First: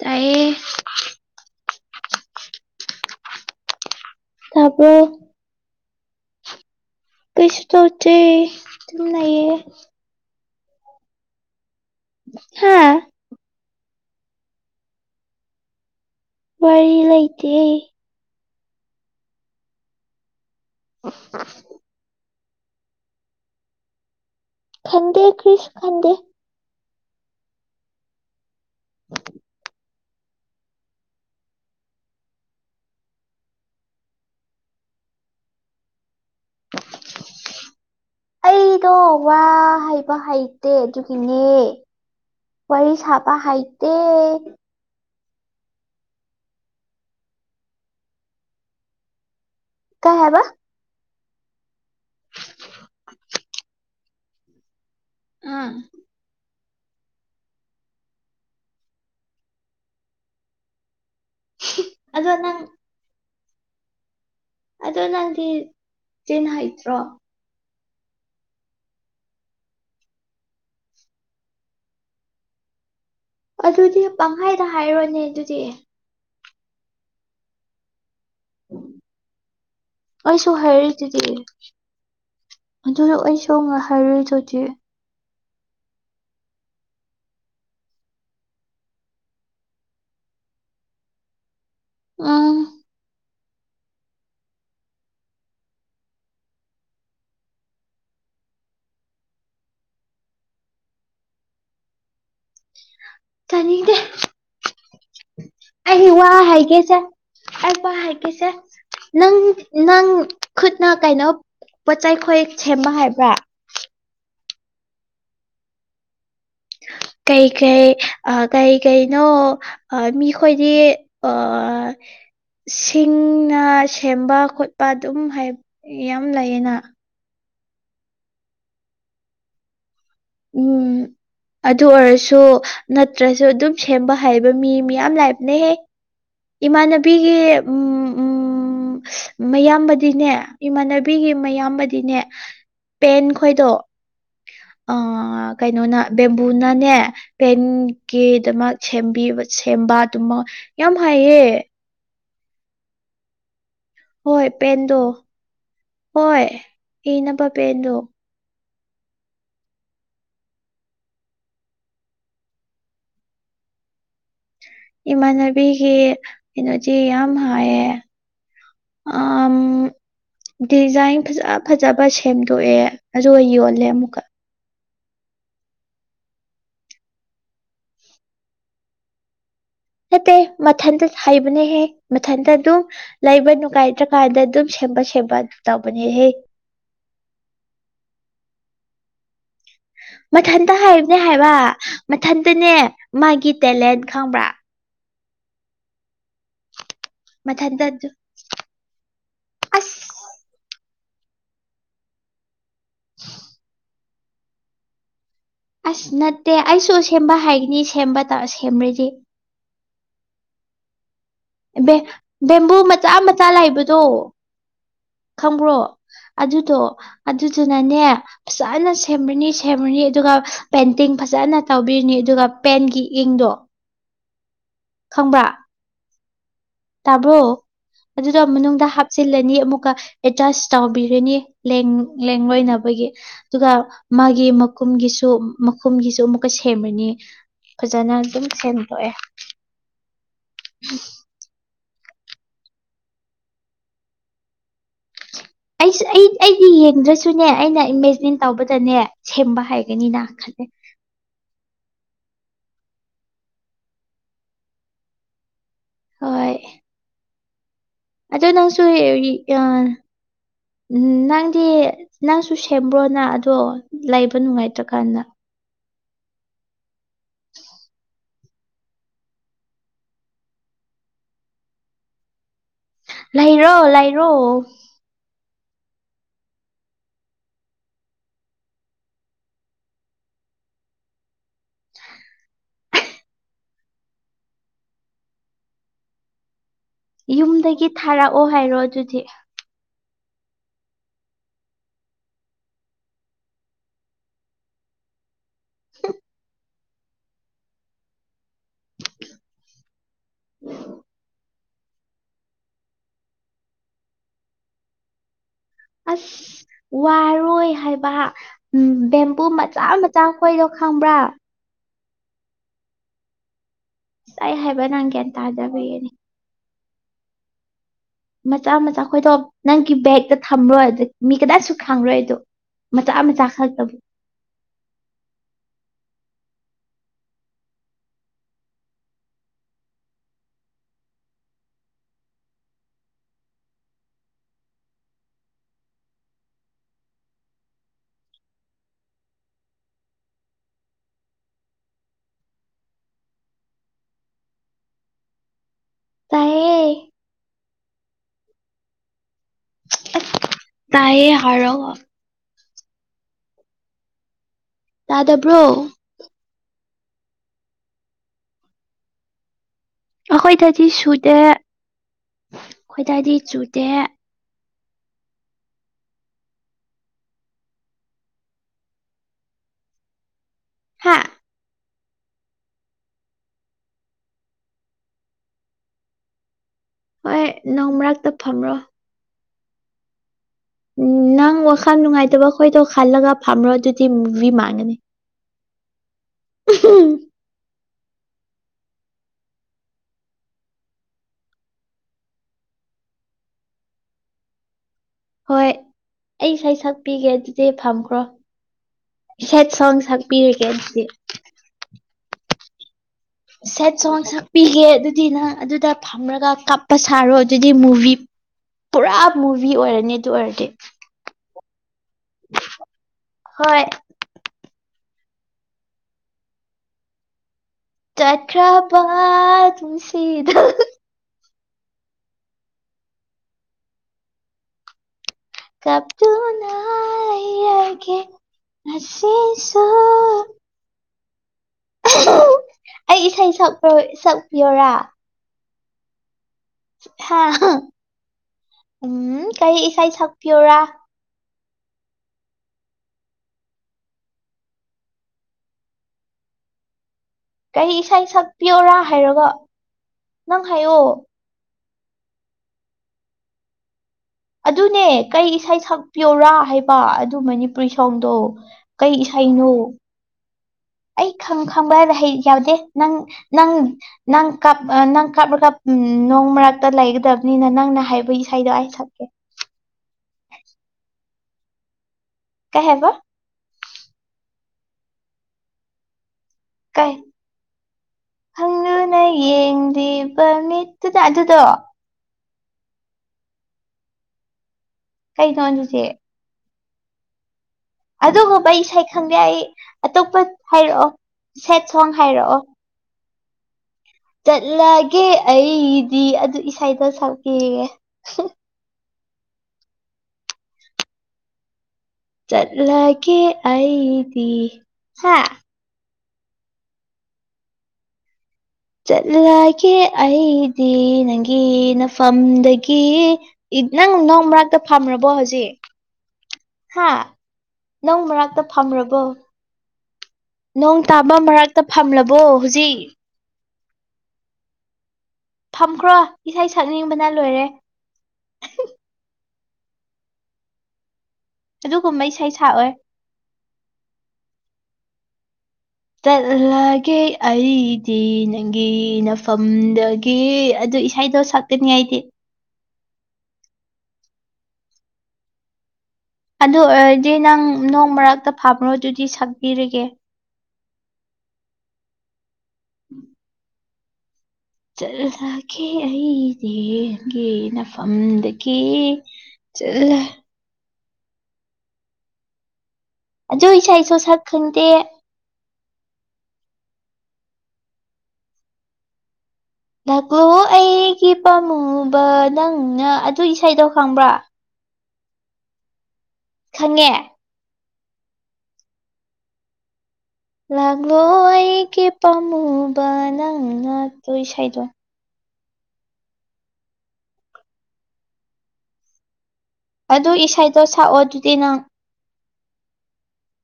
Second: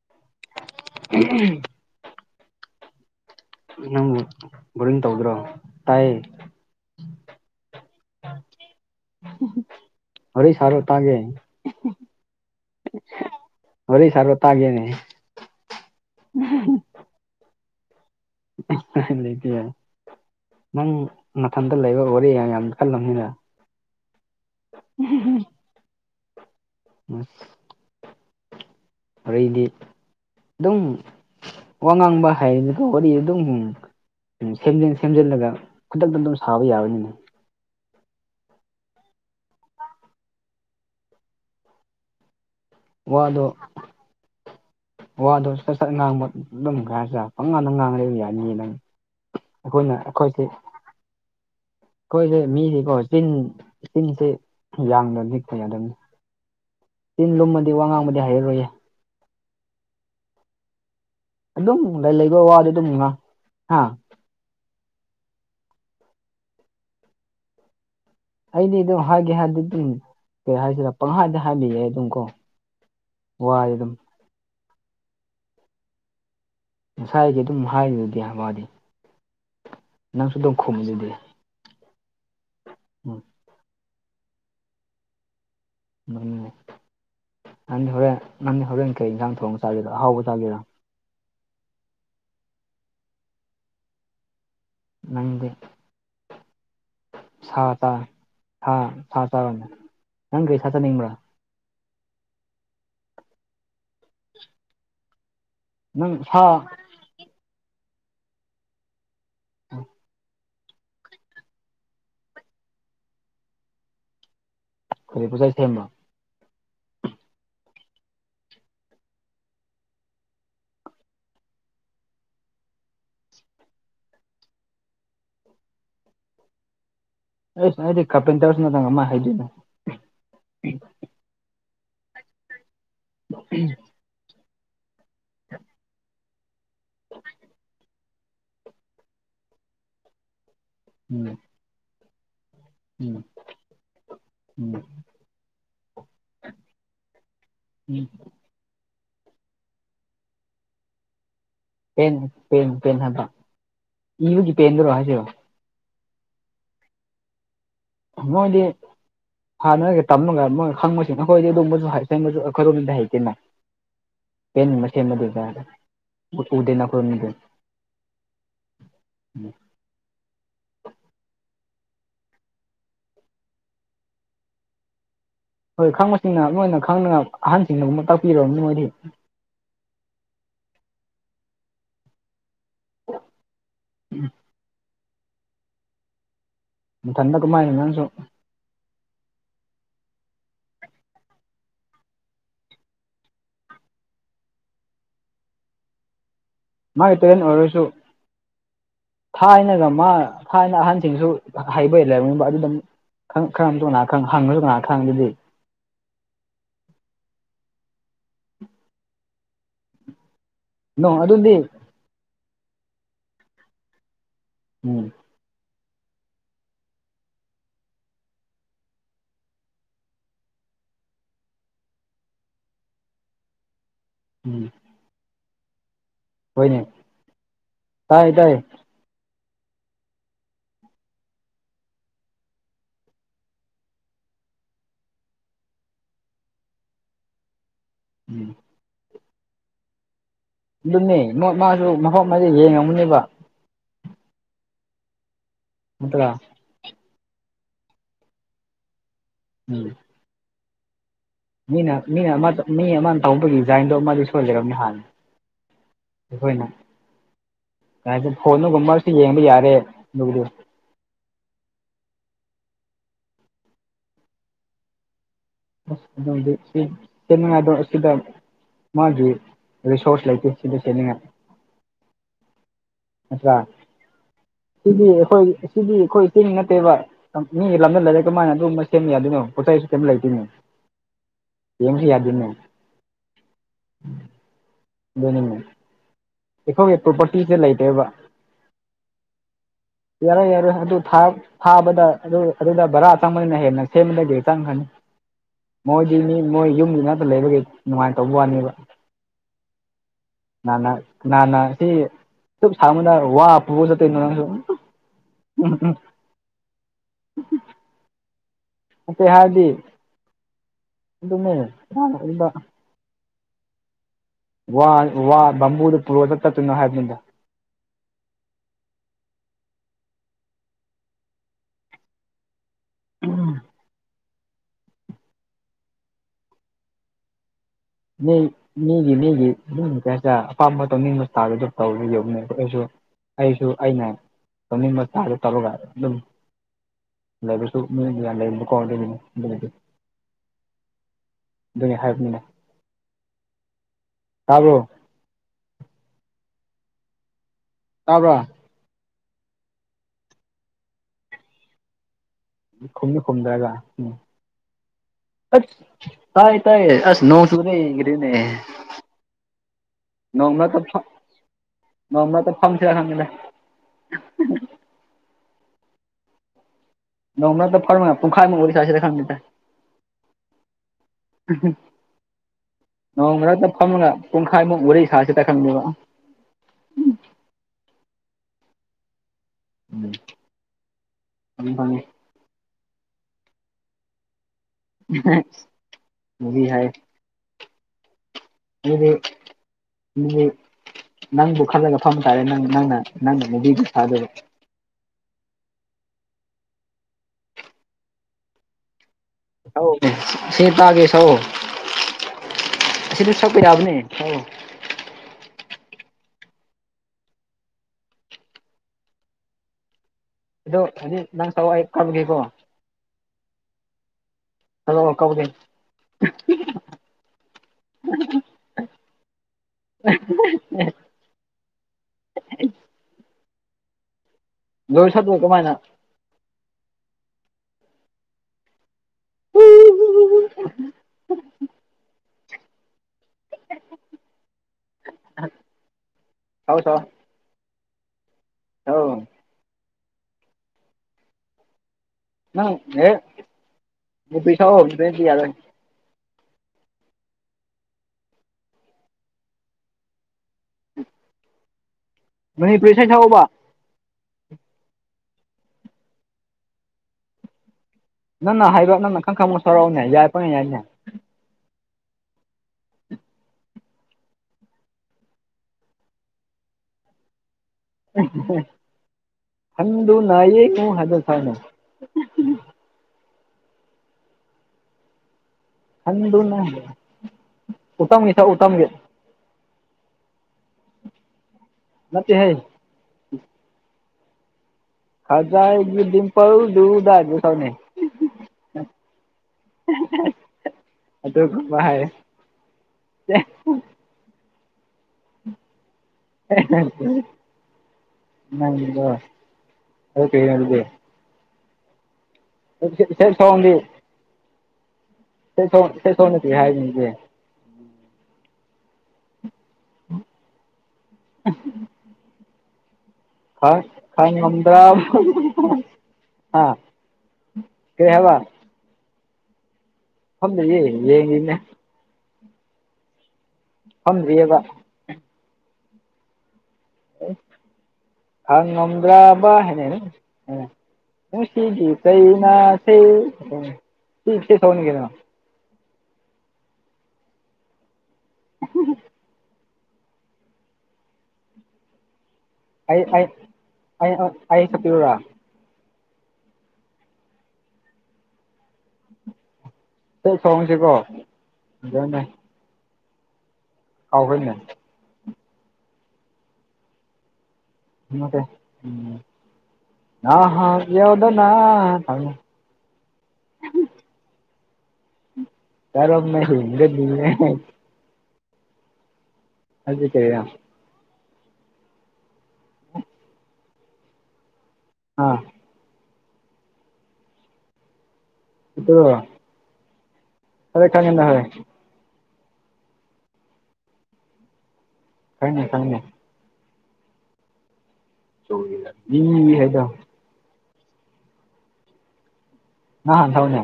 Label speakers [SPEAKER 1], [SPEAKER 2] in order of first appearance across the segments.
[SPEAKER 1] ꯇꯥꯏꯌꯦ
[SPEAKER 2] ꯅꯪ
[SPEAKER 1] ꯇꯥꯕ꯭ꯔꯣ
[SPEAKER 2] ꯣꯂꯤꯡ ꯇꯧꯗ꯭ꯔꯣ ꯇꯥꯏꯌꯦ
[SPEAKER 1] ꯀꯩꯁ ꯇꯣꯆꯦ ꯅꯌꯦ
[SPEAKER 2] ꯍꯧꯔ ꯁꯔꯣ ꯇꯥꯒꯦ
[SPEAKER 1] ꯍꯥꯥ
[SPEAKER 2] ꯍ ꯁꯔꯕ ꯇꯒꯦꯅꯦ
[SPEAKER 1] ꯋꯥꯔꯤ ꯂꯩꯇ
[SPEAKER 2] ꯂꯩꯇꯦ ꯅꯪ ꯃꯊꯟꯇ ꯂꯩꯕ ꯑꯣꯏꯔꯦ ꯌꯥꯝ ꯈꯜꯂꯝꯕꯅꯤꯅ
[SPEAKER 1] ꯈꯗꯦ ꯀ꯭ꯔꯤꯁ ꯈꯗꯦ
[SPEAKER 2] ꯃꯁ ꯍꯣꯔꯦꯟꯗꯤ ꯑꯗꯨꯝ ꯋꯥ ꯉꯥꯡꯕ ꯍꯩꯔꯗꯤꯀꯣ ꯋꯥꯔꯤ ꯑꯗꯨꯝ ꯎꯝ ꯁꯦꯝꯖꯤꯟ ꯁꯦꯝꯖꯤꯜꯂꯒ ꯈꯨꯇꯛꯇ ꯑꯗꯨꯝ ꯁꯥꯕ ꯌꯥꯔꯣꯏꯅꯤꯅꯦ
[SPEAKER 1] ꯑꯩꯗꯣ ꯋꯥ ꯍꯥꯏꯕ ꯍꯩꯇꯦ ꯑꯗꯨꯒꯤꯅꯦ ꯋꯥꯔꯤꯔꯤ ꯁꯥꯕ
[SPEAKER 2] ꯋꯥꯗꯣ
[SPEAKER 1] ꯍꯥꯏꯥꯏꯠꯇꯦ
[SPEAKER 2] ꯋꯥꯗꯣ ꯁꯠ ꯁꯠ ꯉꯥꯡꯕ ꯑꯗꯨꯝꯥꯏꯔꯁ ꯐꯪꯉꯥꯟꯗ ꯉꯥꯡ ꯂꯩ ꯌꯥꯅꯤꯌꯦ ꯅꯪ ꯑꯩꯈꯣꯏꯅ
[SPEAKER 1] ꯀꯩ ꯍꯥꯏꯕ
[SPEAKER 2] ꯑꯩꯈꯣꯏꯁꯦ ꯑꯩꯈꯣꯏꯁꯦ ꯃꯤꯁꯤꯀꯣ ꯆꯤꯟ ꯆꯤꯟꯁꯤꯦ ꯌꯥꯡꯅ ꯂꯤꯛꯄꯩ
[SPEAKER 1] ꯑꯥ
[SPEAKER 2] ꯑꯗꯨꯝꯅꯤ ꯇꯤꯟ ꯂꯨꯝꯃꯗꯤ ꯋꯥ ꯉꯥꯡꯃꯗꯤ ꯍꯥꯏꯔꯣꯏꯏꯦ ꯑꯗꯨꯝ
[SPEAKER 1] ꯑꯗꯣ
[SPEAKER 2] ꯂꯩꯕ
[SPEAKER 1] ꯅꯪ
[SPEAKER 2] ꯋꯥꯗꯤ ꯑꯗꯨꯝ ꯏꯃ ꯍꯥ
[SPEAKER 1] ꯑꯗ ꯅꯪꯗꯤ ꯆꯦ ꯍꯩꯇ꯭ꯔꯣ
[SPEAKER 2] ꯑꯩꯗꯤ ꯑꯗꯨ ꯍꯥꯏꯒꯦ ꯍꯥꯏꯕꯗꯤ ꯀꯩ ꯍꯥꯏꯁꯤꯔꯥ ꯄꯪꯍꯥꯏꯗ ꯍꯥꯏꯕꯤꯌꯦ ꯑꯗꯨꯝ ꯀꯣ ꯋꯥꯗꯤ ꯑꯗꯨꯝ
[SPEAKER 1] ꯑꯗꯨꯗꯤ ꯄꯪꯍꯥꯏꯗ ꯍꯥꯏꯔꯣꯅꯦ ꯑꯗꯨꯗꯤ
[SPEAKER 2] ꯉꯁꯥꯏꯒꯤ ꯑꯗꯨꯝ ꯍꯥꯏꯔꯤꯗꯨꯗꯤꯕꯥꯗꯤ
[SPEAKER 1] ꯑꯩꯁꯨ
[SPEAKER 2] ꯈꯨꯝꯃꯤꯗꯨꯗꯤ
[SPEAKER 1] ꯍꯥꯏꯔꯗꯨꯗꯤ ꯑꯗꯨ
[SPEAKER 2] ꯎꯝ
[SPEAKER 1] ꯑꯩꯁꯨ ꯍꯥꯏꯔꯏꯗꯨꯗꯤ
[SPEAKER 2] ꯅꯪ ꯅꯪꯗꯤ ꯍꯣꯔꯦꯟ ꯅꯪꯗꯤ ꯍꯣꯔꯦꯟ ꯀꯩ ꯏꯟꯖꯥꯡ ꯊꯣꯡꯕ ꯆꯥꯒꯦꯔꯣ ꯑꯍꯥꯎꯕ ꯆꯥꯒꯦꯔꯣ
[SPEAKER 1] ꯎꯝ
[SPEAKER 2] ꯅꯪꯗꯤ ꯁꯥ ꯁꯥ ꯇꯥꯔꯅꯦ ꯅꯪ ꯀꯔꯤ ꯁꯥꯖꯅꯤꯡꯕ꯭ꯔꯥ
[SPEAKER 1] ꯇꯅꯤꯡꯗꯦ ꯑꯩ
[SPEAKER 2] ꯅꯪ
[SPEAKER 1] ꯋꯥ
[SPEAKER 2] ꯁꯥ
[SPEAKER 1] ꯍꯥꯏꯒꯦꯁꯦ ꯑꯩꯕ ꯍꯥꯏ ꯀꯁꯦ ꯅꯪ ꯅꯪ ꯈꯨꯠꯅ ꯀꯩꯅꯣ ꯄꯣꯠ ꯆꯩ ꯈꯣꯏ ꯁꯦꯝꯕ ꯍꯥꯏꯕ꯭ꯔꯥ
[SPEAKER 2] ꯀꯔꯤ ꯄꯨꯁꯥ [unintelligible] ꯊꯦꯝꯕ
[SPEAKER 1] ꯀꯩ ꯀꯩ ꯑ ꯀꯩ ꯀꯩꯩꯅꯣ ꯑ ꯃꯤꯈꯣꯏꯗꯤ ꯑ ꯁꯤꯡꯅ ꯁꯦꯝꯕ ꯈꯣꯠꯄ ꯑꯗꯨꯝ ꯌꯥꯝ ꯂꯩꯌꯦꯅ
[SPEAKER 2] ꯑ ꯑꯩꯗꯤ ꯈꯄꯦꯟ ꯇꯧꯔꯁ ꯅ ꯇꯪ ꯑꯃꯃ ꯍꯥꯏꯗꯤꯗ [unintelligible]
[SPEAKER 1] ꯎꯝ ꯑꯗꯨ ꯑꯣꯏꯔꯁꯨ ꯅꯠꯇ꯭ꯔꯁꯨ ꯑꯗꯨꯝ ꯁꯦꯝꯕ ꯍꯥꯏ ꯃꯤ ꯃꯤ ꯌꯥꯝ ꯂꯥꯏꯕꯅꯦꯍꯦꯛ ꯏꯃꯥꯟꯅꯕꯤꯒꯤ ꯎꯝ ꯎꯝ ꯃꯌꯥꯝꯕꯗꯤꯅꯦ
[SPEAKER 2] ꯎꯝ
[SPEAKER 1] ꯏꯃꯥꯟꯅꯕꯤꯒꯤ ꯃꯌꯥꯝꯕꯗꯤꯅꯦ
[SPEAKER 2] ꯎꯝ
[SPEAKER 1] ꯄꯦꯟ ꯈꯣꯏꯗꯣ
[SPEAKER 2] ꯎꯝ
[SPEAKER 1] ꯑ ꯀꯩꯅꯣꯅ ꯕꯦꯝꯕꯨꯅꯅꯦ
[SPEAKER 2] ꯎꯝ
[SPEAKER 1] ꯄꯦꯟꯒꯤ ꯆꯃꯛ ꯁꯦꯝꯕꯤꯕ ꯁꯦꯝꯕ ꯑꯗꯨꯃꯛ ꯌꯥꯝ ꯍꯩꯌꯦ
[SPEAKER 2] ꯄꯦꯟ ꯄꯦꯟ ꯄꯦꯟ ꯍꯥꯏꯕ
[SPEAKER 1] ꯍꯣꯏ
[SPEAKER 2] ꯏꯕꯒꯤ ꯄꯦꯟꯗꯨꯔꯣ
[SPEAKER 1] ꯄꯦꯟꯗꯣ
[SPEAKER 2] ꯍꯥꯏꯁꯤꯔꯣ
[SPEAKER 1] ꯍꯣꯏ ꯍꯅꯕ ꯄꯦꯟꯗꯣ
[SPEAKER 2] ꯃꯣꯏꯗꯤ ꯍꯥꯟꯅꯥꯒ ꯇꯝꯃꯒ ꯃꯣꯏ ꯈꯪꯕꯁꯤ ꯅꯈꯣꯏꯗꯤ ꯑꯗꯨꯒꯨꯝꯕꯁꯨ ꯍꯩꯇꯦ ꯅꯣꯏꯖꯨ ꯑꯩꯈꯣꯏꯔꯣꯝꯗꯗꯤ ꯍꯩꯇꯦꯅ ꯄꯦꯟꯒꯨꯝꯕ ꯁꯦꯝꯕꯗꯨꯗ
[SPEAKER 1] ꯏꯃꯥꯟꯅꯕꯤꯒꯤ ꯀꯩꯅꯣꯖꯤ ꯌꯥꯝ ꯍꯥꯏꯌꯦ
[SPEAKER 2] ꯎꯝ
[SPEAKER 1] ꯑꯝ ꯗꯤꯖꯥꯏꯟ ꯐꯖ ꯐꯖꯕ ꯁꯦꯝꯗꯣꯛꯑꯦ ꯑꯗꯨꯒ ꯌꯣꯜꯂꯦ ꯑꯃꯨꯛꯀ
[SPEAKER 2] ꯍꯣꯏ ꯈꯪꯕꯁꯤꯡꯅ ꯂꯣꯏꯅ ꯈꯪꯗꯅ ꯑꯍꯟꯁꯤꯡꯅꯒꯨꯝꯕ ꯇꯥꯛꯄꯤꯔꯔꯕꯅꯤ ꯃꯣꯏꯗꯤ
[SPEAKER 1] ꯅꯠꯇꯦ ꯃꯊꯟꯇ ꯍꯥꯏꯕꯅꯦꯍꯦ ꯃꯊꯟꯇ ꯑꯗꯨꯝ ꯂꯩꯕ ꯅꯨꯡꯉꯥꯏꯇ꯭ꯔꯀꯥꯟꯗ ꯑꯗꯨꯝ ꯁꯦꯝꯕ ꯁꯦꯝꯕ ꯇꯧꯕꯅꯦꯍꯦ
[SPEAKER 2] ꯃꯊꯟꯗ ꯀꯃꯥꯏꯅꯥ ꯅꯪꯁꯨ
[SPEAKER 1] ꯃꯊꯟꯇ ꯍꯥꯏꯕꯅꯦ ꯍꯥꯏꯕ ꯃꯊꯟꯇꯅꯦ ꯃꯥꯒꯤ ꯇꯦꯂꯦꯟ ꯈꯪꯕ꯭ꯔꯥ
[SPEAKER 2] ꯃꯥꯒꯤ ꯇꯦꯟ ꯑꯣꯏꯔꯁꯨ
[SPEAKER 1] ꯃꯊꯟꯇ ꯑꯗꯨ
[SPEAKER 2] ꯊꯥꯏꯅꯒ
[SPEAKER 1] ꯑꯁ
[SPEAKER 2] ꯃꯥ ꯊꯥꯏꯅ ꯑꯍꯟꯁꯤꯡꯁꯨ ꯍꯩꯕꯩ ꯂꯩꯔꯝꯅꯤꯡꯕ ꯑꯗꯨꯗꯪ ꯈꯔꯝ ꯀꯅꯥ ꯈ ꯍꯪꯉꯁꯨ ꯀꯅꯥ ꯈꯪ ꯑꯗꯨꯗꯤ
[SPEAKER 1] ꯑꯁ ꯅꯠꯇꯦ ꯑꯩꯁꯨ ꯁꯦꯝꯕ ꯍꯥꯏꯒꯅꯤ ꯁꯦꯝꯕ ꯁꯦꯝ꯭ꯔꯗꯤ
[SPEAKER 2] ꯅꯣ ꯑꯗꯨꯗꯤ
[SPEAKER 1] ꯕꯦꯝꯕꯨ ꯃꯆꯥ ꯃꯆꯥ ꯂꯩꯕꯗꯣ
[SPEAKER 2] ꯎꯝ
[SPEAKER 1] ꯈꯪꯕ꯭ꯔꯣ ꯑꯗꯨꯗꯣ ꯑꯗꯨꯗꯨꯅꯅꯦ ꯐꯖꯅ ꯁꯦꯝꯃꯅꯤ ꯁꯦꯝꯃꯅꯤ ꯑꯗꯨꯒ ꯄꯦꯟꯇꯤꯡ ꯐꯖꯅ ꯇꯧꯕꯤꯔꯅꯤ ꯑꯗꯨꯒ ꯄꯦꯟꯒꯤ ꯏꯪꯗꯣ
[SPEAKER 2] ꯎꯝ
[SPEAKER 1] ꯈꯪꯕ
[SPEAKER 2] ꯍꯣꯏꯅꯦ
[SPEAKER 1] ꯇꯥꯕ꯭ꯔꯣ
[SPEAKER 2] ꯇꯥꯏ
[SPEAKER 1] ꯑꯗꯨꯗꯣ
[SPEAKER 2] ꯇꯥꯏ
[SPEAKER 1] ꯃꯅꯨꯡꯗ ꯍꯥꯞꯆꯤꯜꯂꯅꯤ ꯑꯃꯨꯛꯀ ꯑꯦꯗꯖꯥꯁ ꯇꯧꯕꯤꯔꯅꯤ ꯂꯦꯡꯡꯂꯣꯏꯅꯕꯒꯤ ꯑꯗꯨꯒ ꯃꯥꯒꯤ ꯃꯈꯨꯝꯒꯤꯁꯨ ꯃꯈꯨꯝꯒꯤꯁꯨ ꯑꯃꯨꯛꯀ ꯁꯦꯝꯃꯅꯤ ꯐꯖꯅ ꯑꯗꯨꯝ
[SPEAKER 2] ꯎꯝ
[SPEAKER 1] ꯁꯦꯝꯦꯡꯗꯣꯛꯑꯦ
[SPEAKER 2] ꯑꯗꯨꯅꯤ ꯃ ꯃꯥꯁꯨ ꯃꯐꯝ ꯍꯥꯏꯗ ꯌꯦꯡꯉꯝꯒꯨꯅꯦꯕ
[SPEAKER 1] ꯑꯩꯁꯨ ꯑꯩ
[SPEAKER 2] ꯅꯠꯇ꯭ꯔꯥ
[SPEAKER 1] ꯑꯩꯗꯤ ꯌꯦꯡꯗ꯭ꯔꯁꯨꯅꯦ ꯑꯩꯅ ꯏꯃꯦꯖꯤꯟ ꯇꯧꯕꯗꯅꯦ ꯁꯦꯝꯕ
[SPEAKER 2] ꯎꯝ
[SPEAKER 1] ꯍꯥꯏꯒꯅꯤꯅ ꯈꯜ
[SPEAKER 2] ꯃꯤꯅ ꯃꯤꯅ ꯑꯃ ꯃꯤ ꯑꯃꯅ ꯇꯧꯕꯒꯤ ꯗꯤꯖꯥꯏꯟꯗꯣ ꯑꯃꯗꯤꯗꯨ ꯁꯣꯏꯖꯔꯕꯅꯤ ꯍꯥꯟꯅ
[SPEAKER 1] ꯍꯣꯏ
[SPEAKER 2] ꯈꯣꯏꯅ ꯀ
[SPEAKER 1] ꯑꯗꯣ ꯅꯪꯁꯨ
[SPEAKER 2] ꯐꯣꯟꯗꯨꯒꯨꯝꯕꯁꯨ
[SPEAKER 1] ꯑ
[SPEAKER 2] ꯌꯦꯡꯕ ꯌꯥꯔꯦ ꯑꯗꯨꯗꯤ
[SPEAKER 1] ꯎꯝ ꯅꯪꯗꯤ ꯅꯪꯁꯨ ꯁꯦꯝꯕ꯭ꯔꯣꯅ ꯑꯗꯣ ꯂꯩꯕ ꯅꯨꯡꯉꯥꯏꯇ꯭ꯔꯀꯥꯟꯗ
[SPEAKER 2] ꯑꯗꯨꯗꯤ ꯆꯟꯅꯗ ꯁꯤꯗ ꯃꯥꯒꯤ ꯔꯤꯁꯣꯔꯁ ꯂꯩꯇꯦ ꯁꯤꯗ ꯆꯦꯟꯅꯤꯉꯥꯏ ꯅꯠꯇ꯭ꯔꯥ
[SPEAKER 1] ꯂꯩꯥꯏꯔꯣ ꯂꯥꯏꯔꯣ
[SPEAKER 2] ꯁꯤꯗꯤ ꯑꯩꯈꯣꯏ ꯁꯤꯗꯤ ꯑꯩꯈꯣꯏ ꯆꯤꯡ ꯅꯠꯇꯦꯕꯚ ꯃꯤ ꯂꯝꯗ ꯂꯩꯔꯒ ꯃꯥꯅ ꯑꯗꯨꯒꯨꯝꯕ ꯁꯦꯝꯕ ꯌꯥꯗꯣꯏꯅꯣ ꯄꯣꯠ ꯆꯩꯁꯨ ꯀꯩꯝ ꯂꯩꯗꯣꯏꯅꯦ ꯌꯦꯡꯉꯨꯁꯤ ꯌꯥꯗꯦꯅꯦ ꯎꯝ ꯅꯤ ꯃ ꯑꯩꯈꯣꯏ ꯄ꯭ꯔꯣꯄꯔꯇꯤꯖꯦ
[SPEAKER 1] ꯌꯨꯝꯗꯒꯤ
[SPEAKER 2] ꯂꯩꯇꯦꯕ [inaudible]
[SPEAKER 1] ꯊꯥꯔꯛꯑꯣ ꯍꯥꯏꯔꯣ ꯑꯗꯨꯗꯤ
[SPEAKER 2] ꯌꯥꯔꯣꯏ ꯌꯥꯔꯣꯏ ꯑꯗꯨ ꯊꯥ ꯊꯥꯕꯗ ꯑꯗꯨ ꯑꯗꯨꯗ ꯕꯔꯥ ꯆꯪꯕꯅꯤꯅ ꯍꯦꯟꯅ ꯁꯦꯝꯕꯗꯒꯤ ꯆꯪꯈ꯭ꯔꯅꯤ ꯃꯣꯏꯗꯤ ꯃꯤ ꯃꯣꯏ ꯌꯨꯝꯗꯨ ꯅꯠꯇ ꯂꯩꯕꯒꯤ ꯅꯨꯡꯉꯥꯏꯅ ꯇꯧꯕ ꯋꯥꯅꯦꯕ [inaudible] ꯃꯥꯅꯛ ꯍꯥꯟꯅ ꯇꯤ ꯁꯨꯞ ꯁꯥꯡꯕꯅ ꯋꯥ ꯄꯨꯔꯥ ꯆꯠꯇꯣꯏꯅꯣ ꯅꯪ ꯁꯨ ꯍꯨ-ꯍꯨ
[SPEAKER 1] ꯑꯁ ꯋꯥꯔꯣꯏ ꯍꯥꯏꯕ ꯎꯝ
[SPEAKER 2] ꯅꯠꯇꯦ
[SPEAKER 1] ꯕꯦꯝꯕꯨ
[SPEAKER 2] ꯍꯥꯏꯔꯗꯤ
[SPEAKER 1] ꯃꯆꯥ ꯃꯆꯥ ꯈꯣꯏꯗꯣ ꯈꯪꯕ꯭ꯔꯥ
[SPEAKER 2] [unintelligible]
[SPEAKER 1] ꯑꯩ ꯍꯥꯏꯕ
[SPEAKER 2] ꯋꯥ
[SPEAKER 1] ꯅꯪ ꯒ꯭ꯌꯥꯟ
[SPEAKER 2] ꯋꯥ ꯕꯥꯃꯨꯗ
[SPEAKER 1] ꯇꯥꯗꯕꯒꯤꯅꯤ
[SPEAKER 2] ꯄꯨꯔꯛ ꯆ ꯆꯠꯇꯣꯏꯅꯣ ꯍꯥꯏꯕꯅꯤꯗ
[SPEAKER 1] ꯃꯆꯥ ꯃꯆꯥ ꯈꯣꯏꯗꯣ ꯅꯪꯒꯤ ꯕꯦꯛꯇ ꯊꯝꯔꯣꯏ ꯑꯗꯨꯗ ꯃꯤ ꯀꯅꯥꯁꯨ ꯈꯪꯔꯣꯏ ꯑꯗꯨ ꯃꯆꯥ ꯃꯆꯥ ꯈꯛꯇ
[SPEAKER 2] [inaudible] ꯃꯤꯒꯤ ꯃꯤꯒꯤ ꯃꯤ [unintelligible] ꯑꯄꯥꯝꯕ ꯇꯧꯅꯤꯡꯕ [unintelligible] ꯑꯩꯁꯨ ꯑꯩꯁꯨ ꯑꯩꯅ ꯇꯧꯅꯤꯡꯕ [unintelligible] ꯇꯧꯔꯒ ꯑꯗꯨꯝ [unintelligible] ꯑꯗꯨꯒꯤ ꯍꯥꯏꯕꯅꯤꯗ ꯇꯥꯕꯔꯣ
[SPEAKER 1] ꯇꯥꯏꯌꯦ
[SPEAKER 2] ꯇꯥꯕ꯭ꯔꯥ
[SPEAKER 1] ꯇꯥꯏꯌꯦ ꯍꯥꯏꯔꯒ
[SPEAKER 2] ꯈꯨꯝꯗꯤ ꯈꯨꯝꯗꯔꯒ ꯎꯝ
[SPEAKER 1] ꯇꯥꯗꯕ꯭ꯔꯣ
[SPEAKER 2] [unintelligible] ꯇꯥꯏ ꯇꯥꯏ ꯑꯁ ꯅꯣꯡ ꯆꯨꯔꯦ ꯒꯔꯤꯅꯦ
[SPEAKER 1] ꯑꯩꯈꯣꯏꯗꯗꯤ ꯆꯨꯗꯦ
[SPEAKER 2] ꯅꯣꯡ ꯃꯔꯛꯇ ꯐꯝꯁꯤꯔ ꯈꯪꯗꯦꯗ
[SPEAKER 1] ꯑꯩꯈꯣꯏꯗꯗꯤ ꯆꯨꯗꯦ
[SPEAKER 2] ꯅꯣꯡꯂꯛꯇ ꯐꯔꯃꯒ ꯄꯨꯡꯈꯥꯏꯃꯨꯛ ꯋꯥꯔꯤ ꯁꯥꯁꯤꯗ ꯈꯪꯗꯦꯗ
[SPEAKER 1] ꯍꯥ
[SPEAKER 2] ꯅꯣꯡꯃ ꯃꯔꯛꯇ ꯐꯝꯃꯒ ꯄꯨꯡꯈꯥꯏꯃꯨꯛ ꯋꯥꯔꯤ ꯁꯥꯥꯁꯤꯗ ꯈꯪꯗꯦꯕ
[SPEAKER 1] ꯍꯣꯏ ꯅꯣꯡ ꯃꯔꯛꯇ ꯐꯝꯔꯣ
[SPEAKER 2] ꯎꯝ
[SPEAKER 1] ꯎ ꯅꯪ
[SPEAKER 2] ꯐꯪꯉꯤ
[SPEAKER 1] ꯋꯥꯈꯜ
[SPEAKER 2] ꯐꯪꯉꯤ
[SPEAKER 1] ꯅꯨꯡꯉꯥꯏꯇꯕ ꯈꯣꯏꯗꯣ ꯈꯜꯂꯒ ꯐꯝꯔꯣ ꯑꯗꯨꯗꯤ ꯃꯨꯚꯤ ꯃꯥꯟꯒꯅꯤ
[SPEAKER 2] [unintelligible] ꯃꯨꯚꯤ ꯍꯥꯏ ꯑꯗꯨꯗꯤ ꯑꯗꯨꯗꯤ ꯅꯪꯕꯨ ꯈꯜꯂꯒ ꯐꯝ ꯇꯥꯔꯦ ꯅꯪ ꯅꯪꯅ ꯅꯪꯅ ꯃꯨꯕꯤ [unintelligible]
[SPEAKER 1] ꯍꯣꯏ ꯑꯩ ꯏꯁꯩ ꯁꯛꯄꯤꯒꯦ ꯑꯗꯨꯗꯤ ꯐꯝꯈ꯭ꯔꯣ ꯁꯦꯠ ꯁꯣꯡ
[SPEAKER 2] ꯁꯛꯎꯅꯦ ꯁꯤ
[SPEAKER 1] ꯁꯛꯄꯤꯔꯒꯦ ꯑꯗꯨꯗꯤ
[SPEAKER 2] ꯇꯥꯒꯦ ꯁꯛꯑꯣ ꯑꯁꯤꯗ ꯁꯛꯄ
[SPEAKER 1] ꯁꯦꯠ
[SPEAKER 2] ꯌꯥꯕꯅꯦ
[SPEAKER 1] ꯁꯣꯡ ꯁ
[SPEAKER 2] ꯁꯛꯑꯣ
[SPEAKER 1] ꯄꯤꯒꯦ ꯑꯗꯨꯗꯤ ꯅꯪ ꯑꯗꯨꯗ ꯐꯝꯔꯒ ꯀꯥꯞꯄ ꯁꯥꯔꯣ ꯑꯗꯨꯗꯤ ꯃꯨꯚꯤ ꯄꯨꯔꯥ ꯃꯨꯚꯤ ꯑꯣꯏꯔꯅꯤ ꯑꯗꯨ ꯑꯣꯏꯔꯗꯤ
[SPEAKER 2] ꯑꯗꯣ [unintelligible] ꯅꯪ ꯁꯛꯑꯣ ꯑꯩ ꯐꯝꯒꯦꯀꯣ
[SPEAKER 1] ꯍꯣꯏ
[SPEAKER 2] [unintelligible]
[SPEAKER 1] ꯆꯠꯈ꯭ꯔꯕ ꯅꯨꯡꯁꯤꯗ
[SPEAKER 2] [unintelligible] ꯀꯃꯥꯏꯅ
[SPEAKER 1] ꯑꯞꯇꯨꯅꯥ ꯂꯩꯔꯒꯦ ꯉꯁꯤꯁꯨ ꯑꯩ ꯏꯁꯩ ꯁꯛꯄ ꯁꯛꯄꯤꯌꯣꯔꯥ
[SPEAKER 2] [unintelligible]
[SPEAKER 1] ꯍꯥ
[SPEAKER 2] ꯁꯛꯑꯣ
[SPEAKER 1] ꯎꯝ ꯀꯩ ꯏꯁꯩ ꯁꯛꯄꯤꯌꯣꯔꯥ
[SPEAKER 2] ꯅꯪ ꯑꯦ [unintelligible] ꯌꯥꯔꯣꯏ
[SPEAKER 1] ꯀꯩ ꯏꯁꯩ ꯁꯛꯄꯤꯌꯣꯔꯥ ꯍꯥꯏꯔꯒ ꯅꯪ ꯍꯥꯏꯌꯣ
[SPEAKER 2] ꯃꯅꯤꯄꯨꯔꯤ ꯏꯁꯩꯥ ꯁꯛꯑꯣꯕ
[SPEAKER 1] ꯑꯗꯨꯅꯦ ꯀꯩ ꯏꯁꯩ ꯁꯛꯄꯤꯌꯣꯔꯥ ꯍꯥꯏꯕ ꯑꯗꯨ ꯃꯅꯤ ꯔꯤ ꯁꯣꯡꯗꯣ
[SPEAKER 2] ꯅꯪꯅ ꯍꯩꯕ
[SPEAKER 1] ꯀꯩ
[SPEAKER 2] ꯅꯪꯅ ꯈꯪ ꯈꯪꯕ
[SPEAKER 1] ꯏꯁꯩꯅꯣ
[SPEAKER 2] ꯁꯛꯔꯛꯎꯅꯦ ꯌꯥꯏ ꯄꯪꯌꯥ ꯌꯥꯏꯅꯦ
[SPEAKER 1] ꯑꯩ ꯈꯪ ꯈꯪꯕ ꯌꯥꯎꯗꯦ ꯅꯪ ꯅꯪ ꯅꯪ ꯀꯥꯞ ꯅꯪ ꯀꯥꯞꯔꯒ ꯎꯝ ꯅꯣꯡ ꯃꯔꯛꯇ ꯂꯩꯒꯗꯕꯅꯤꯅ ꯅꯪꯅ ꯍꯥꯏꯕ ꯏꯁꯩꯗꯣ ꯑꯩ ꯁꯛꯀꯦ
[SPEAKER 2] ꯍꯟꯗꯨ ꯌꯦꯡꯉꯨ ꯍꯥꯏꯗꯣ ꯁꯛꯎꯅꯦ
[SPEAKER 1] ꯀꯩ ꯍꯥꯏꯕ
[SPEAKER 2] ꯍꯟꯗꯨꯅꯦ
[SPEAKER 1] ꯀꯩ
[SPEAKER 2] ꯎꯇꯝꯒꯤꯁꯛꯎ ꯎꯇꯝꯒꯤ
[SPEAKER 1] ꯅ ꯌꯦꯡꯂꯤꯕ ꯃꯤꯠꯇꯨꯗ ꯑꯗꯨꯗꯣ
[SPEAKER 2] ꯅꯠꯇꯦ ꯍꯦ
[SPEAKER 1] ꯀꯩꯅꯣ
[SPEAKER 2] ꯈꯥꯖꯥꯏꯒꯤ
[SPEAKER 1] ꯑꯗꯨꯗꯤ
[SPEAKER 2] ꯗꯤꯝꯄꯜꯗꯨꯗ [unintelligible]
[SPEAKER 1] ꯑꯗꯨꯒꯨꯝꯕ ꯏꯁꯩ ꯈꯪꯗꯦ ꯑꯩ ꯑꯇꯣꯞꯄ ꯍꯥꯏꯔꯛꯑꯣ
[SPEAKER 2] ꯑꯗꯨꯒꯨꯝꯕ
[SPEAKER 1] ꯁꯦꯠ
[SPEAKER 2] ꯍꯩ
[SPEAKER 1] ꯁꯣꯡ ꯍꯥꯏꯔꯛꯑꯣ
[SPEAKER 2] [unintelligible]
[SPEAKER 1] ꯆꯠꯂꯒꯦ ꯑꯩꯗꯤ ꯑꯗꯨ ꯏꯁꯥꯗꯣ ꯁꯛꯄꯤꯒꯦ
[SPEAKER 2] ꯅꯪꯒꯤꯗꯣ ꯑ ꯀꯩꯔꯣ ꯑꯗꯨꯗꯤ ꯏꯁꯩ
[SPEAKER 1] ꯆꯠꯂꯒꯦ
[SPEAKER 2] ꯁꯣꯟꯗꯤ
[SPEAKER 1] ꯑꯩꯗꯤ ꯍꯥ
[SPEAKER 2] [unintelligible]
[SPEAKER 1] ꯆꯠꯂꯒꯦ ꯑꯩꯗꯤ ꯅꯪꯒꯤ ꯅꯐꯝꯗꯒꯤ
[SPEAKER 2] ꯈꯪ
[SPEAKER 1] ꯅꯪ ꯅꯣꯡ ꯃꯔꯛꯇ
[SPEAKER 2] ꯈꯪꯉꯝꯗ꯭ꯔꯕ
[SPEAKER 1] ꯐꯝꯔꯕꯣ ꯍꯧꯖꯤꯛ ꯍꯥ
[SPEAKER 2] ꯀꯔꯤ
[SPEAKER 1] ꯅꯣꯡ
[SPEAKER 2] ꯍꯥꯏꯕ
[SPEAKER 1] ꯃꯔꯛ ꯇ ꯐꯝꯒ꯭ꯔꯕꯣ
[SPEAKER 2] ꯐꯝꯗ꯭ꯔꯤꯌꯦ
[SPEAKER 1] ꯅꯣꯡ ꯇꯥꯕ
[SPEAKER 2] ꯌꯦꯡꯉꯤꯅꯦ
[SPEAKER 1] ꯃꯔꯛꯇ ꯐꯝꯂꯕꯣ ꯍꯧꯖꯤꯛ
[SPEAKER 2] ꯐꯝꯗ꯭ꯔꯤꯌꯦꯕ
[SPEAKER 1] ꯐꯝꯈ꯭ꯔꯣ ꯏꯁꯩ ꯁꯛꯅꯤꯡꯕꯅ ꯂꯣꯏꯔꯦ
[SPEAKER 2] ꯍꯪ ꯉꯝꯗ꯭ꯔꯕ ꯍꯥꯏꯅꯦ [unintelligible] ꯅꯨꯡꯁꯤꯒꯤ
[SPEAKER 1] ꯑꯗꯨꯒꯨꯝꯕ ꯏꯁꯩ ꯁꯛꯑꯣꯏ
[SPEAKER 2] ꯆꯩꯅꯁꯦ ꯁꯤ ꯁꯦꯠ ꯁꯣꯡꯅꯤ ꯀꯩꯅꯣ
[SPEAKER 1] ꯆꯠꯂꯒꯦ ꯑꯩꯗꯤ ꯅꯪꯒꯤ ꯅ ꯐ ꯎꯝꯗꯒꯤ ꯑꯗꯨ ꯏꯁꯩꯗꯣ ꯁꯛꯀꯅꯤ ꯑꯩꯗꯤ
[SPEAKER 2] ꯑꯩ ꯑꯩ ꯑꯩ ꯑ ꯑꯩ ꯁꯛꯄꯤꯔꯣꯔꯥ
[SPEAKER 1] ꯑꯗꯨ ꯑꯣꯏꯔꯗꯤ ꯅꯪ ꯅꯣꯡ ꯃꯔꯛꯇ ꯐꯥꯕ꯭ꯔꯣ ꯑꯗꯨꯗꯤ ꯁꯛꯄꯤꯔꯒꯦ
[SPEAKER 2] ꯁꯦꯠ ꯁꯣꯡꯖꯦꯀꯣ [unintelligible]
[SPEAKER 1] [unintelligible]
[SPEAKER 2] ꯍꯥꯎꯕ꯭ꯔꯥꯅꯦ
[SPEAKER 1] ꯆꯠꯂꯒꯦ ꯑꯩꯗꯤ ꯅꯡꯒꯤ ꯅ ꯐ
[SPEAKER 2] ꯅꯠꯇꯦ
[SPEAKER 1] ꯐꯝꯗꯒꯤ ꯆ ꯂ
[SPEAKER 2] ꯌꯎꯗꯣꯅ [unintelligible]
[SPEAKER 1] ꯑꯗꯨ ꯏꯁꯩ ꯁꯨ ꯁꯛ ꯈꯪꯗꯦ
[SPEAKER 2] ꯀꯔꯝꯅ ꯍꯤꯡꯒꯅꯤ ꯑꯗꯨ ꯀꯩꯔꯥ
[SPEAKER 1] ꯂꯥꯛꯂꯣ ꯑꯩꯒꯤ ꯄꯥꯝꯃꯨꯕ ꯅꯪꯅ ꯑꯗꯨ ꯏꯁꯩꯗꯣ ꯈꯪꯕ꯭ꯔꯥ
[SPEAKER 2] ꯑꯥ
[SPEAKER 1] ꯈꯪꯉꯦ
[SPEAKER 2] [unintelligible] ꯍꯣꯏ
[SPEAKER 1] ꯂꯥꯛꯂꯣ
[SPEAKER 2] ꯈꯪꯉꯦꯅꯦ ꯍꯣꯏ
[SPEAKER 1] ꯑꯩꯒꯤ ꯄꯥꯝꯃꯨꯕ ꯅꯪꯅꯠꯇꯣ ꯏꯁꯩꯗꯣ
[SPEAKER 2] ꯈꯪꯉꯦ ꯈꯪꯉꯤꯅꯦ ꯃꯤ ꯍꯥꯏꯗꯣ
[SPEAKER 1] ꯑꯗꯨ ꯏꯁꯩꯗꯣ ꯁꯛꯑꯣ ꯑꯗꯨꯗꯤ ꯅꯪ
[SPEAKER 2] ꯉꯥ ꯍꯥꯟꯅ ꯁꯛꯎꯅꯦ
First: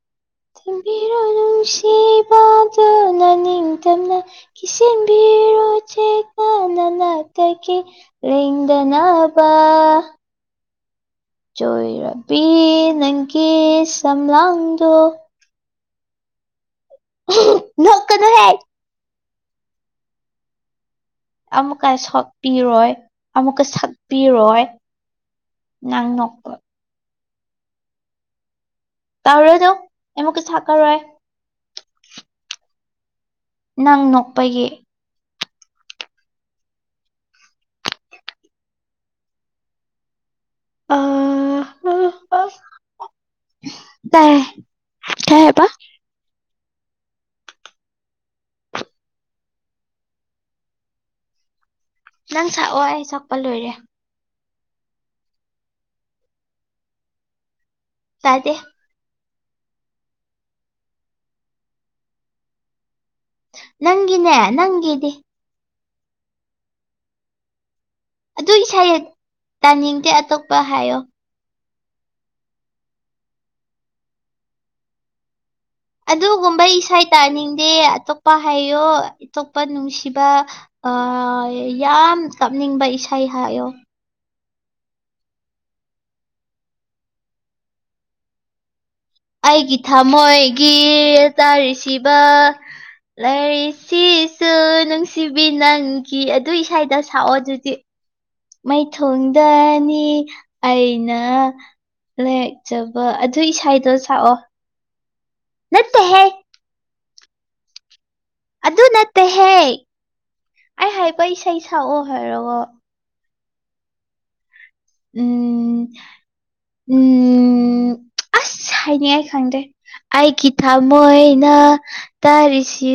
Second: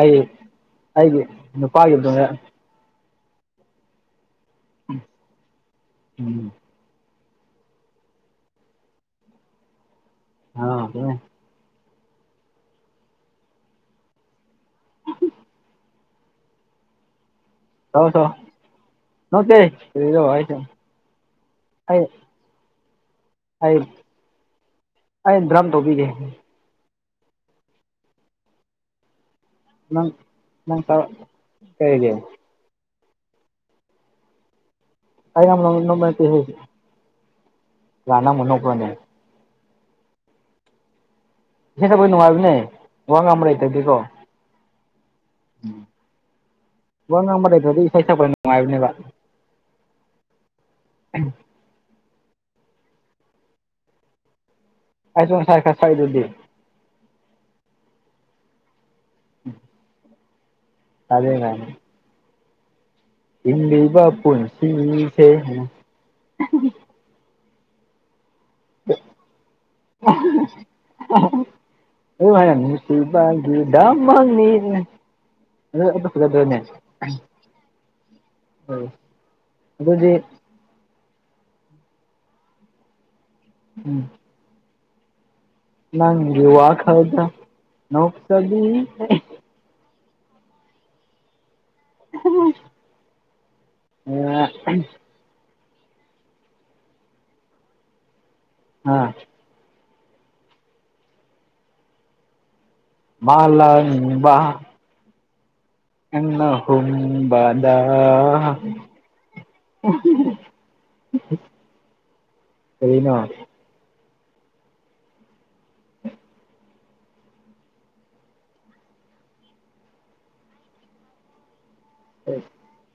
[SPEAKER 2] ꯑꯩ
[SPEAKER 1] ꯊꯦꯝꯕꯤꯔꯣ
[SPEAKER 2] ꯑꯩꯒꯤ ꯅꯨꯄꯥꯒꯤ ꯃꯇꯨꯡꯗ
[SPEAKER 1] ꯅꯨꯡꯁꯤꯕ ꯇ ꯅꯅꯤꯡꯇꯝꯅ ꯀꯤꯁꯦꯝꯕꯤꯔꯣ
[SPEAKER 2] ꯎꯝ
[SPEAKER 1] ꯆꯦꯛꯅ ꯅꯥꯅꯥꯛ ꯇꯒꯤ ꯂꯦꯡꯗꯅꯥꯕ
[SPEAKER 2] ꯍ ꯀꯣ [unintelligible]
[SPEAKER 1] ꯆꯣꯏꯔꯕꯤ ꯅꯪꯒꯤ ꯁꯝꯂꯥꯡꯗꯣ [unintelligible]
[SPEAKER 2] ꯁꯛꯑꯣ ꯁꯛꯑꯣ ꯅꯣꯛꯇꯦ ꯀꯔꯤꯔꯣ ꯑꯩ ꯁꯨꯝ
[SPEAKER 1] ꯑꯃꯨꯛꯀ ꯁꯣꯛꯄꯤꯔꯣꯏ ꯑꯃꯨꯛꯀ
[SPEAKER 2] ꯑꯩ
[SPEAKER 1] ꯁꯛꯄꯤꯔꯣꯏ
[SPEAKER 2] ꯑꯩ ꯗ꯭ꯔꯝ ꯇꯧꯕꯤꯒꯦ
[SPEAKER 1] ꯅꯪ ꯅꯣꯛꯄ ꯇꯧꯔꯗꯨ
[SPEAKER 2] ꯅꯪ ꯅꯪ ꯇ ꯀꯩꯒꯤ
[SPEAKER 1] ꯅꯪ ꯅꯣꯛꯄꯒꯤ
[SPEAKER 2] [unintelligible] ꯅꯣꯛꯄ ꯅꯠꯇꯦꯍꯦ ꯃꯥ ꯅꯪꯕꯨ ꯅꯣꯛꯄ꯭ꯔꯥꯅꯦ
[SPEAKER 1] ꯑꯥ
[SPEAKER 2] ꯏꯁꯩ ꯁꯛꯄꯗ‌ꯣ ꯅꯨꯡꯉꯥꯏꯕꯅꯦ ꯋꯥ ꯉꯕ ꯂꯩꯇꯗꯦꯀꯣ
[SPEAKER 1] ꯇꯥꯏ ꯀꯩ ꯍꯥꯏꯕ
[SPEAKER 2] ꯎꯝ ꯋꯥ ꯉꯕ ꯂꯩꯇꯔꯗꯤ ꯏꯁꯩ ꯁꯛꯄ ꯅꯨꯡꯉꯥꯏꯕꯅꯦꯕ [inaudible]
[SPEAKER 1] ꯅꯪ ꯁꯛꯑꯣ ꯑꯩ ꯁꯛꯄ ꯂꯣꯏꯔꯦ
[SPEAKER 2] ꯑꯩꯁꯨ ꯉꯁꯥꯏ ꯈ ꯁꯛꯏꯗꯨꯗꯤ
[SPEAKER 1] ꯇꯥꯗ‌ꯦ
[SPEAKER 2] [inaudible] [unintelligible] ꯍꯤꯡꯂꯤꯕ
[SPEAKER 1] ꯅꯪꯒꯤꯅꯦ ꯅꯪꯒꯤꯗꯤ
[SPEAKER 2] ꯄꯨꯟꯁꯤꯁꯦ
[SPEAKER 1] ꯇꯨ ꯏꯁꯥ ꯇꯥꯅꯤꯡꯗꯦ ꯑꯇꯣꯞꯄ ꯍꯥꯏꯌꯣ
[SPEAKER 2] [unintelligible] ꯅꯨꯡꯁꯤ ꯕꯒꯤ ꯗꯃꯛꯅꯤ
[SPEAKER 1] ꯑꯗꯨꯒꯨꯝꯕ ꯏꯁꯩ ꯇꯥꯅꯤꯡꯗꯦ ꯑꯇꯣꯞꯄ ꯍꯥꯏꯌꯣ ꯑꯇꯣꯞꯄ
[SPEAKER 2] ꯑꯗꯨꯗꯤ
[SPEAKER 1] ꯅꯨꯡꯁꯤꯕ ꯑ ꯌꯥꯝ ꯀꯞꯅꯤꯡꯕ ꯏꯁꯩ ꯍꯥꯏꯌꯣ
[SPEAKER 2] ꯎꯝ ꯅꯪ ꯒꯤ ꯋꯥ ꯈꯜꯗ ꯅꯣꯛꯆꯕꯤ ꯑꯩ
[SPEAKER 1] ꯑꯩꯒꯤ ꯊꯃꯣꯏꯒꯤ ꯇꯥꯔꯤꯁꯤꯕ ꯂꯥꯏꯔꯤ ꯁꯤꯁꯨ
[SPEAKER 2] ꯑꯥ
[SPEAKER 1] ꯅꯨꯡꯁꯤꯕꯤ ꯅꯪꯒꯤ ꯑꯗꯨ ꯏꯁꯩꯗ‌ꯣ ꯁꯛꯑꯣ ꯑꯗꯨꯗꯤ ꯃꯥꯏꯊꯣꯡꯗꯅꯤ ꯑꯩꯅ ꯂ‌ꯦꯛꯆꯕ ꯑꯗꯨ ꯏꯁꯥꯩꯏꯗꯣ ꯁꯥꯛꯑꯣ
[SPEAKER 2] ꯃꯥꯂꯪꯕ ꯅꯪ ꯅ ꯍꯨꯝꯕꯗ ꯑ
[SPEAKER 1] ꯑꯗꯨ ꯅꯠꯇꯦꯍꯦ ꯑꯩ ꯍꯥꯏꯕ ꯏꯁꯩ ꯁꯛꯑꯣ ꯍꯥꯏꯔꯒ
[SPEAKER 2] ꯀꯔꯤꯅ‌ꯣ
[SPEAKER 1] ꯎꯝ ꯎꯝ ꯑꯁ ꯍꯥꯏꯅꯤꯡꯉꯥꯏ ꯈꯪꯗꯦ ꯑꯩꯒꯤ ꯊꯃꯣꯏꯅ ꯇꯥꯔꯤꯁꯤ